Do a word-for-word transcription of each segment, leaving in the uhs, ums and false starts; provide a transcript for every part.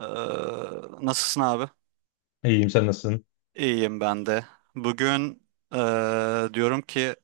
Ee, nasılsın abi? İyiyim, sen nasılsın? İyiyim ben de. Bugün ee, diyorum ki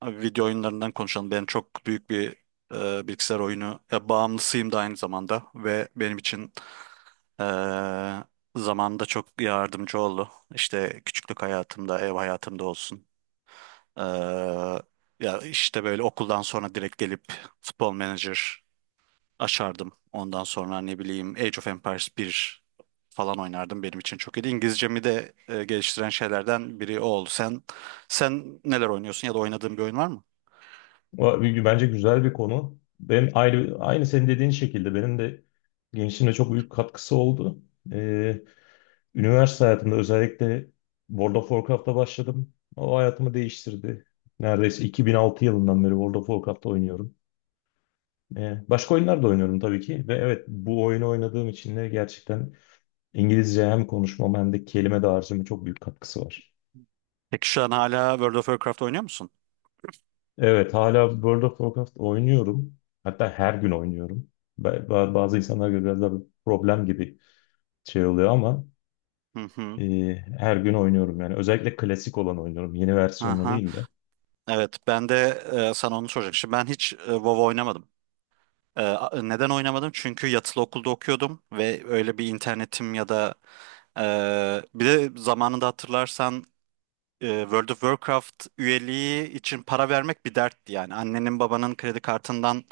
abi video oyunlarından konuşalım. Ben çok büyük bir ee, bilgisayar oyunu ya, bağımlısıyım da aynı zamanda ve benim için ee, zamanında çok yardımcı oldu. İşte küçüklük hayatımda, ev hayatımda olsun. Ee, ya işte böyle okuldan sonra direkt gelip Futbol Manager açardım. Ondan sonra ne bileyim Age of Empires bir falan oynardım. Benim için çok iyiydi. İngilizcemi de e, geliştiren şeylerden biri o oldu. Sen sen neler oynuyorsun ya da oynadığın bir oyun var mı? Va- Bence güzel bir konu. Benim aynı, aynı senin dediğin şekilde benim de gençliğimde çok büyük katkısı oldu. Ee, Üniversite hayatımda özellikle World of Warcraft'ta başladım. O hayatımı değiştirdi. Neredeyse iki bin altı yılından beri World of Warcraft'ta oynuyorum. Ee, başka oyunlar da oynuyorum tabii ki. Ve evet, bu oyunu oynadığım için de gerçekten İngilizce hem konuşmama hem de kelime dağarcığıma çok büyük katkısı var. Peki şu an hala World of Warcraft oynuyor musun? Evet, hala World of Warcraft oynuyorum. Hatta her gün oynuyorum. Ba- ba- Bazı insanlar göre biraz da problem gibi şey oluyor ama Hı hı. e, her gün oynuyorum yani. Özellikle klasik olan oynuyorum. Yeni versiyonunu Aha. değil de. Evet, ben de e, sana onu soracaktım. Şimdi ben hiç e, WoW oynamadım. E, a- neden oynamadım? Çünkü yatılı okulda okuyordum ve öyle bir internetim ya da e, bir de zamanında hatırlarsan e, World of Warcraft üyeliği için para vermek bir dertti yani. Annenin babanın kredi kartından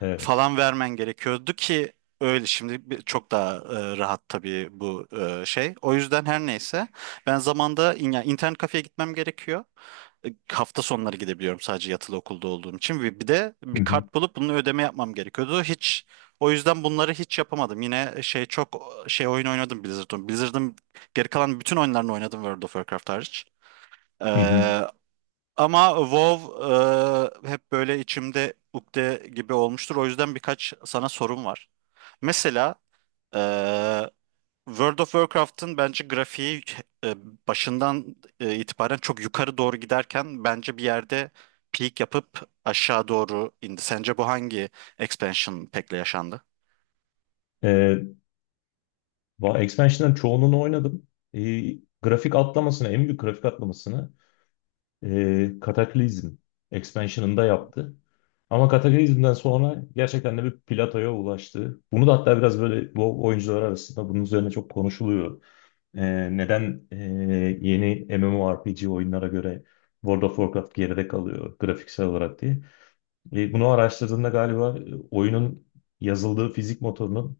Evet. falan vermen gerekiyordu ki öyle şimdi bir- çok daha e, rahat tabii bu e, şey. O yüzden her neyse ben zamanda in- yani internet kafeye gitmem gerekiyor. E, Hafta sonları gidebiliyorum sadece yatılı okulda olduğum için ve bir de Hı bir hı. kart bulup bunun ödeme yapmam gerekiyordu. Hiç o yüzden bunları hiç yapamadım. Yine e, şey çok şey oyun oynadım Blizzard'ın. Blizzard'ın geri kalan bütün oyunlarını oynadım World of Warcraft hariç. Hı hı. Ee, ama WoW e, hep böyle içimde ukde gibi olmuştur. O yüzden birkaç sana sorum var. Mesela e, World of Warcraft'ın bence grafiği e, başından e, itibaren çok yukarı doğru giderken bence bir yerde peak yapıp aşağı doğru indi. Sence bu hangi expansion pack'le yaşandı? E, Va- Expansion'ların çoğunluğunu oynadım. Ee, grafik atlamasını, en büyük grafik atlamasını, e, Cataclysm expansion'ında yaptı. Ama Cataclysm'den sonra gerçekten de bir platoya ulaştı. Bunu da hatta biraz böyle bu oyuncular arasında bunun üzerine çok konuşuluyor. Ee, neden e, yeni MMORPG oyunlara göre World of Warcraft geride kalıyor grafiksel olarak diye. E, bunu araştırdığında galiba e, oyunun yazıldığı fizik motorunun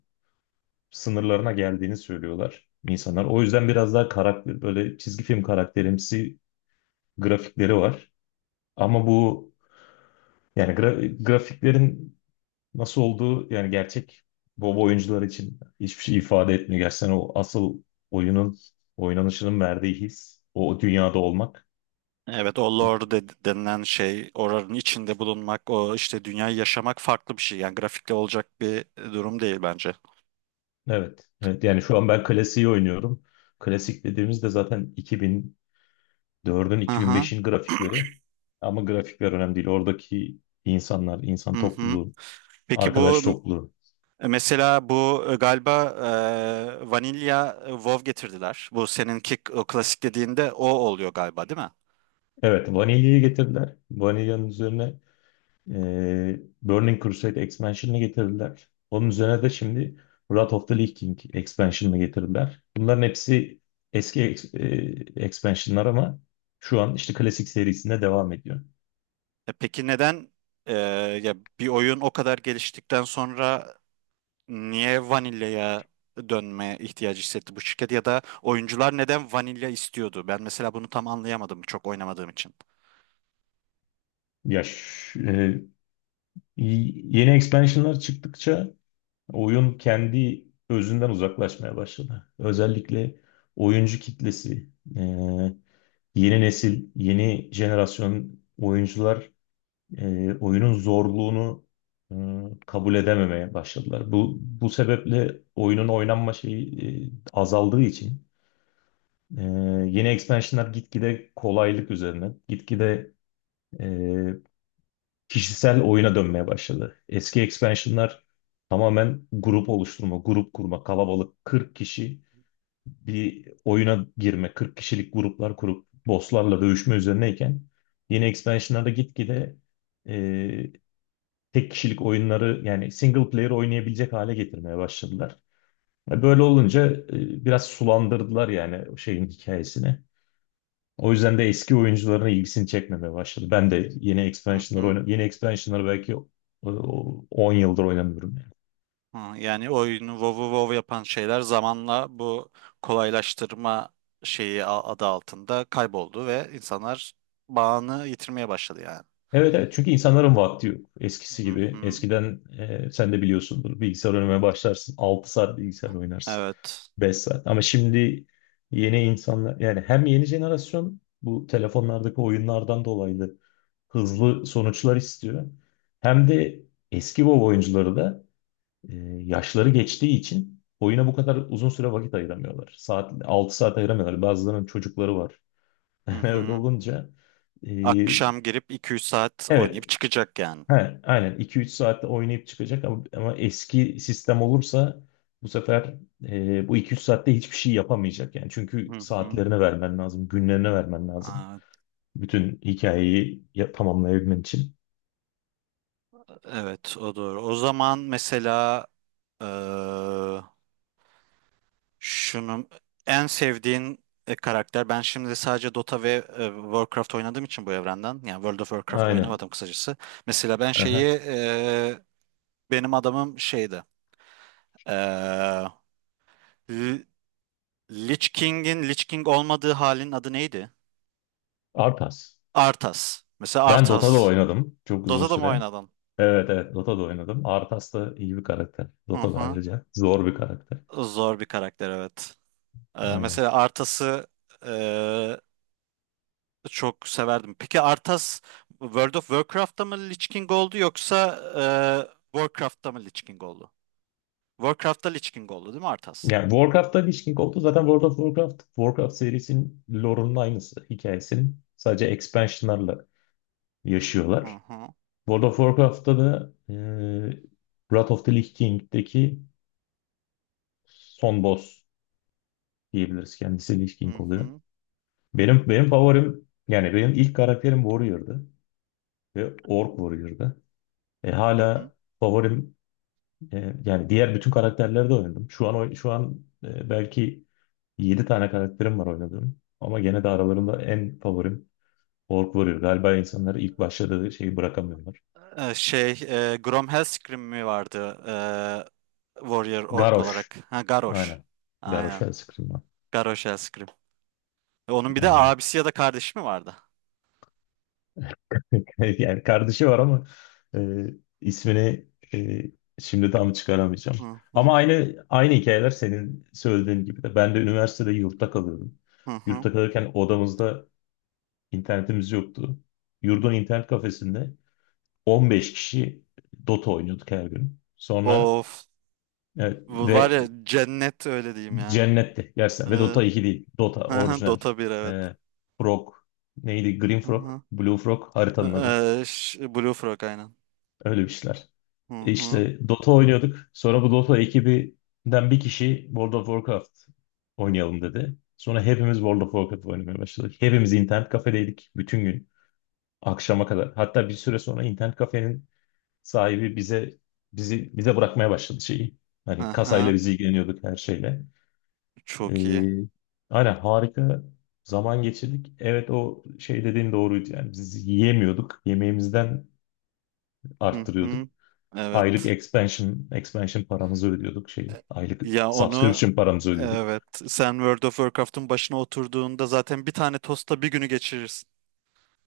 sınırlarına geldiğini söylüyorlar insanlar. O yüzden biraz daha karakter böyle çizgi film karakterimsi grafikleri var. Ama bu yani gra- grafiklerin nasıl olduğu yani gerçek baba oyuncular için hiçbir şey ifade etmiyor. Gerçekten o asıl oyunun oynanışının verdiği his o dünyada olmak. Evet o lore de- denilen şey oranın içinde bulunmak o işte dünyayı yaşamak farklı bir şey yani grafikle olacak bir e, durum değil bence. Evet. Evet yani şu an ben klasiği oynuyorum. Klasik dediğimizde zaten iki bin dördün, Hı hı iki bin beşin grafikleri. Ama grafikler önemli değil. Oradaki insanlar, insan hı hı. topluluğu, Peki bu arkadaş m- topluluğu. mesela bu e, galiba e, vanilya e, WoW getirdiler. Bu seninki k- o klasik dediğinde o oluyor galiba değil mi? Evet, Vanilla'yı getirdiler. Vanilla'nın üzerine e, Burning Crusade expansion'ını getirdiler. Onun üzerine de şimdi Wrath of the Lich King expansion'ını getirdiler. Bunların hepsi eski ex- e, expansion'lar ama şu an işte klasik serisinde devam ediyor. E peki neden e, ya bir oyun o kadar geliştikten sonra niye vanilyaya dönme ihtiyacı hissetti bu şirket ya da oyuncular neden vanilya istiyordu? Ben mesela bunu tam anlayamadım çok oynamadığım için. Ya ş- e, y- yeni expansion'lar çıktıkça oyun kendi özünden uzaklaşmaya başladı. Özellikle oyuncu kitlesi, e, yeni nesil, yeni jenerasyon oyuncular e, oyunun zorluğunu e, kabul edememeye başladılar. Bu bu sebeple oyunun oynanma şeyi e, azaldığı için, e, yeni expansionlar gitgide kolaylık üzerine, gitgide e, kişisel oyuna dönmeye başladı. Eski expansionlar tamamen grup oluşturma, grup kurma, kalabalık kırk kişi bir oyuna girme, kırk kişilik gruplar kurup bosslarla dövüşme üzerineyken yeni expansionlarda gitgide e, tek kişilik oyunları yani single player oynayabilecek hale getirmeye başladılar. E, Böyle olunca e, biraz sulandırdılar yani şeyin hikayesini. O yüzden de eski oyuncuların ilgisini çekmemeye başladı. Ben de yeni Hı expansion'ları hı. oynadım. Yeni expansion'ları belki e, on yıldır oynamıyorum yani. Ha, yani oyunu WoW'u WoW yapan şeyler zamanla bu kolaylaştırma şeyi a- adı altında kayboldu ve insanlar bağını yitirmeye başladı yani. Evet, evet, çünkü insanların vakti yok. Eskisi Hı gibi. hı. Eskiden e, sen de biliyorsundur, bilgisayar oynamaya başlarsın. Altı saat bilgisayar oynarsın. Evet. Beş saat. Ama şimdi yeni insanlar yani, hem yeni jenerasyon bu telefonlardaki oyunlardan dolayı da hızlı sonuçlar istiyor. Hem de eski WoW oyuncuları da E, yaşları geçtiği için oyuna bu kadar uzun süre vakit ayıramıyorlar. Saat altı saat ayıramıyorlar. Bazılarının çocukları var. Hı Öyle hı. olunca e, Akşam girip iki üç saat evet, oynayıp çıkacak yani. he, aynen iki üç saatte oynayıp çıkacak ama, ama eski sistem olursa bu sefer e, bu iki üç saatte hiçbir şey yapamayacak yani. Çünkü Hı hı. saatlerine vermen lazım, günlerine vermen lazım. Aa, Bütün hikayeyi ya- tamamlayabilmen için. evet o doğru. O zaman mesela eee şunu en sevdiğin e, karakter. Ben şimdi sadece Dota ve e, Warcraft oynadığım için bu evrenden. Yani World of Warcraft Aynen. oynamadım kısacası. Mesela ben şeyi Aha. e, benim adamım şeydi. Eee L- Lich King'in Lich King olmadığı halin adı neydi? Arpas. Arthas. Mesela Ben Dota'da Arthas. oynadım çok uzun Dota'da mı süre. oynadın? Evet, evet, Dota'da oynadım. Arthas da iyi bir karakter. Hı Dota da hı. ayrıca zor bir karakter. Zor bir karakter evet. Ee, Aynen. mesela Arthas'ı e, çok severdim. Peki Arthas World of Warcraft'ta mı Lich King oldu yoksa e, Warcraft'ta mı Lich King oldu? Warcraft'ta Lich King oldu değil mi Arthas? Yani Warcraft'ta Lich King oldu. Zaten World of Warcraft, Warcraft serisinin lore'unun aynısı. Hikayesinin sadece expansion'larla Hı yaşıyorlar. hı. World of Warcraft'ta da e, Wrath of the Lich King'deki son boss diyebiliriz. Kendisi Lich King Hı oluyor. hı. Benim benim favorim yani, benim ilk karakterim Warrior'dı ve Orc Warrior'dı. E, Hı hı. Hala favorim. E, yani diğer bütün karakterleri de oynadım. Şu an oy- şu an e, belki yedi tane karakterim var oynadığım. Ama gene de aralarında en favorim Orc Warrior. Galiba insanları ilk başladığı şeyi bırakamıyorlar. Ee, şey e, Grom Hellscream mi vardı e, Warrior Orc Garrosh. olarak? Ha Garrosh. Aynen. Garrosh Aynen. Hellscream var. Garrosh Hellscream. E, Onun bir de Aynen. abisi ya da kardeşi mi vardı? Yani kardeşi var ama e, ismini e, şimdi tam çıkaramayacağım. Hı hı. Ama aynı aynı hikayeler senin söylediğin gibi de. Ben de üniversitede yurtta kalıyordum. Hı hı. Yurtta kalırken odamızda İnternetimiz yoktu. Yurdun internet kafesinde on beş kişi Dota oynuyorduk her gün. Sonra Of. evet, Bu var ve ya cennet öyle diyeyim yani. cennette gerçekten, ve Evet. Dota iki değil. Dota orijinal. Dota bir evet. Ee, Frog neydi? Green Hı Frog, hı. Blue Frog haritanın adı. Ee, ş- Blue Frog aynen. Öyle bir şeyler. Hı E hı. İşte Dota oynuyorduk. Sonra bu Dota ekibinden bir kişi World of Warcraft oynayalım dedi. Sonra hepimiz World of Warcraft oynamaya başladık. Hepimiz internet kafedeydik bütün gün akşama kadar. Hatta bir süre sonra internet kafenin sahibi bize bizi bize bırakmaya başladı şeyi. Hani kasayla Hı bizi ilgileniyorduk her şeyle. Çok iyi. Ee, aynen, harika zaman geçirdik. Evet, o şey dediğin doğruydu yani, biz yiyemiyorduk. Yemeğimizden Hı arttırıyorduk. hı. Aylık Evet. expansion expansion paramızı ödüyorduk şey. E, Aylık Ya onu subscription paramızı ödüyorduk. evet sen World of Warcraft'ın başına oturduğunda zaten bir tane tosta bir günü geçirirsin.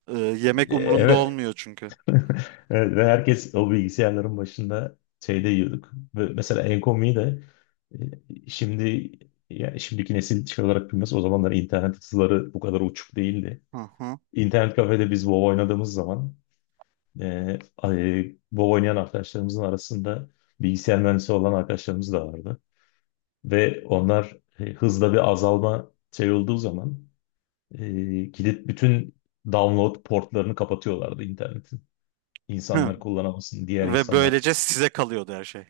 Ee, yemek Ee, umrunda Evet. olmuyor çünkü. Evet, ve herkes o bilgisayarların başında şeyde yiyorduk. Ve mesela Enkomy'yi de e, şimdi yani şimdiki nesil şey olarak bilmez. O zamanlar internet hızları bu kadar uçuk değildi. Hı hı. İnternet kafede biz WoW oynadığımız zaman, e, ay- WoW oynayan arkadaşlarımızın arasında bilgisayar mühendisi olan arkadaşlarımız da vardı. Ve onlar e, hızla bir azalma şey olduğu zaman, e, gidip bütün download portlarını kapatıyorlardı internetin. Hı. İnsanlar kullanamasın, diğer Ve insanlar. böylece size kalıyordu her şey.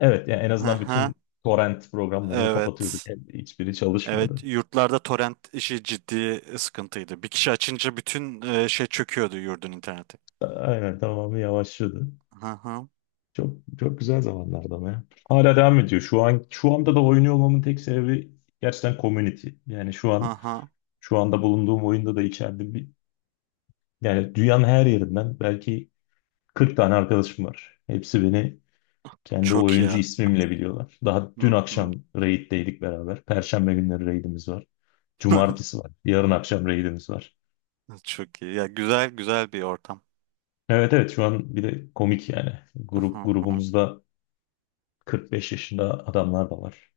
Evet, yani en Hı azından hı. bütün torrent programlarını kapatıyorduk. Evet. Yani hiçbiri çalışmıyordu. Evet, yurtlarda torrent işi ciddi sıkıntıydı. Bir kişi açınca bütün e, şey çöküyordu yurdun interneti. Aynen, tamamı yavaşlıyordu. Hı hı Çok çok güzel zamanlardı ama ya. Hala devam ediyor. Şu an şu anda da oynuyor olmamın tek sebebi gerçekten community. Yani şu hı an hı. şu anda bulunduğum oyunda da içeride bir yani dünyanın her yerinden belki kırk tane arkadaşım var. Hepsi beni kendi Çok iyi. oyuncu Ya. ismimle biliyorlar. Daha dün Hı hı. akşam raid'deydik beraber. Perşembe günleri raid'imiz var. Cumartesi var. Yarın akşam raid'imiz var. Çok iyi. Ya güzel güzel bir ortam. Evet, evet, şu an bir de komik yani. Hı Grup hı. Grubumuzda kırk beş yaşında adamlar da var.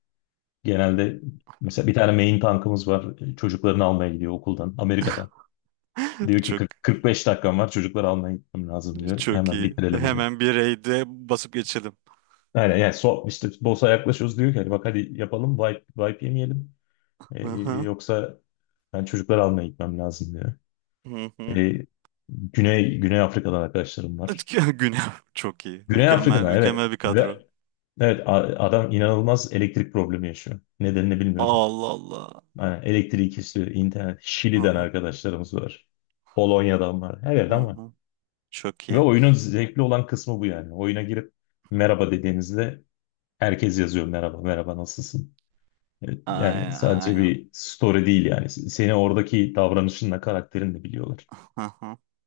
Genelde mesela bir tane main tankımız var. E, Çocuklarını almaya gidiyor okuldan Amerika'da. Diyor ki Çok kırk, kırk beş dakikam var, çocukları almaya gitmem lazım diyor. çok Hemen iyi. bitirelim diyor. Hemen bir raid'e basıp geçelim. Aynen yani so, işte B O S'a yaklaşıyoruz, diyor ki hadi bak, hadi yapalım, wipe, wipe yemeyelim. Ee, Hı hı. Yoksa ben çocukları almaya gitmem lazım diyor. Hı hı. Ee, Güney, Güney Afrika'dan arkadaşlarım var. Güne çok iyi. Güney Mükemmel Afrika'dan evet. mükemmel bir kadro. Ve evet, a- adam inanılmaz elektrik problemi yaşıyor. Nedenini bilmiyorum. Allah Allah. Aynen, elektriği kesiyor. İnternet. Hı Şili'den hı. arkadaşlarımız var. Polonya'dan var. Her Hı yerden var. hı. Çok Ve iyi. oyunun zevkli olan kısmı bu yani. Oyuna girip merhaba dediğinizde, herkes yazıyor: merhaba, merhaba, nasılsın? Evet, yani Ay- sadece Aynen. bir story değil yani. Seni oradaki davranışınla, karakterinle biliyorlar.